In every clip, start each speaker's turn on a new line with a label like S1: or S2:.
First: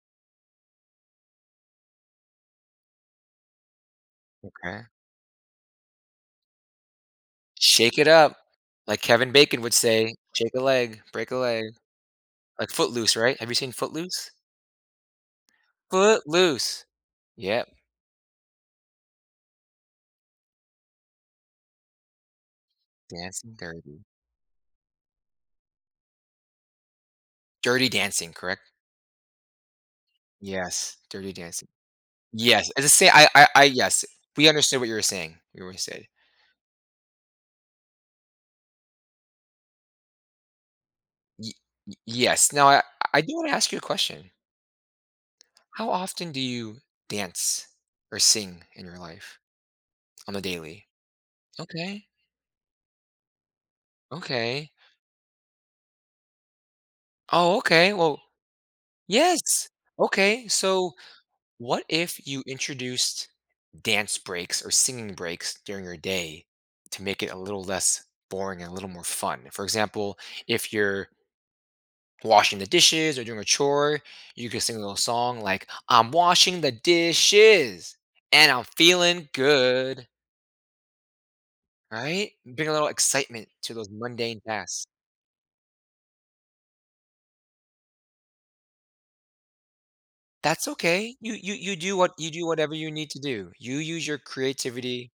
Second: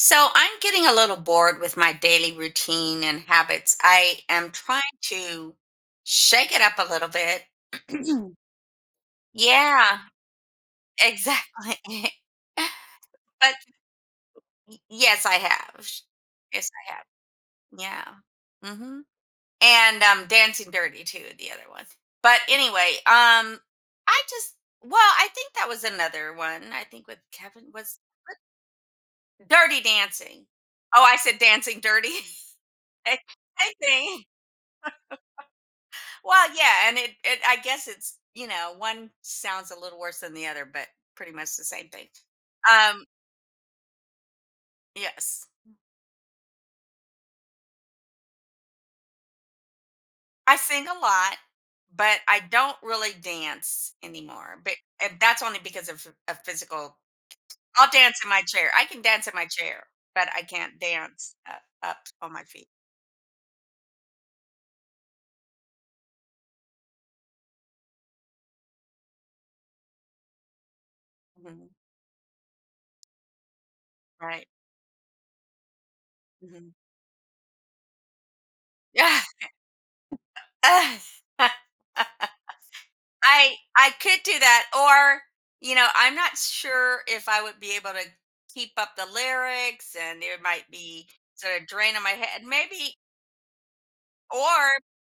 S1: So I'm getting a little bored with my daily routine and habits. I am trying
S2: Okay.
S1: to shake it up a little bit.
S2: Shake it up. Like Kevin Bacon would
S1: Yeah.
S2: say, "Shake a leg. Break a leg."
S1: Exactly.
S2: Like, Footloose, right? Have
S1: But
S2: you seen Footloose?
S1: Y yes, I have. Yes,
S2: Footloose.
S1: I have.
S2: Yep.
S1: Yeah. Mhm. And, um, Dancing Dirty too the other one. But anyway,
S2: Dancing
S1: um,
S2: Dirty.
S1: I just well, I think that was another one. I think with Kevin
S2: Dirty
S1: was
S2: Dancing,
S1: what
S2: correct?
S1: Dirty Dancing.
S2: Yes.
S1: Oh, I
S2: Dirty
S1: said
S2: Dancing.
S1: Dancing Dirty?
S2: Yes. As I say,
S1: I
S2: I I I
S1: I
S2: yes.
S1: think.
S2: We understood what you were saying. [unintelligible]
S1: Well, yeah, and it it I guess it's, you know, one sounds a little worse than the other, but pretty
S2: Y
S1: much the same
S2: y
S1: thing.
S2: yes. Now I
S1: Um.
S2: I do wanna ask you a question.
S1: Yes.
S2: How often do you dance or sing in your life on a
S1: I sing
S2: daily?
S1: a lot,
S2: Okay.
S1: but I don't really dance anymore,
S2: Okay.
S1: but it that's only because of of physical
S2: Oh,
S1: I'll
S2: okay.
S1: dance
S2: Well
S1: in my chair I can dance in my
S2: yes.
S1: chair, but I
S2: Okay.
S1: can't
S2: So,
S1: dance up
S2: what
S1: up
S2: if
S1: on
S2: you
S1: my feet.
S2: introduced dance breaks or singing breaks during your day to make it a little less boring and a little more fun. For example, if you're
S1: Mhm.
S2: washing the dishes or doing a chore,
S1: Right.
S2: you could sing a little song like, "I'm washing
S1: Mhm.
S2: the dishes, and I'm feeling good."
S1: I
S2: Right? Bring a little excitement to those
S1: I could do
S2: mundane
S1: that.
S2: tasks.
S1: Or, you know, I'm not sure if I would be able to keep up the lyrics, and it might
S2: That's
S1: be
S2: okay. You you
S1: sort of
S2: you do
S1: draining my
S2: what you
S1: head,
S2: do whatever you
S1: maybe
S2: need to do. You use your
S1: Or
S2: creativity.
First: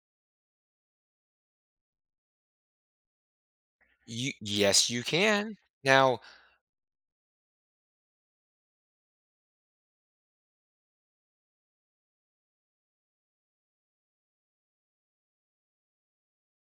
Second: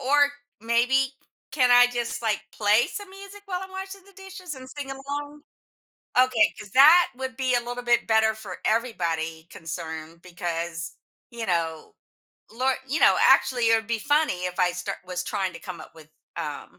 S1: or maybe can I just, like, play some music while I'm washing the
S2: You
S1: dishes and
S2: yes,
S1: sing
S2: you
S1: along?
S2: can. Now
S1: Okay, 'cause that would be a little bit better for everybody concerned because, you know lor you know, actually, it would be funny if I start was trying to come up with, um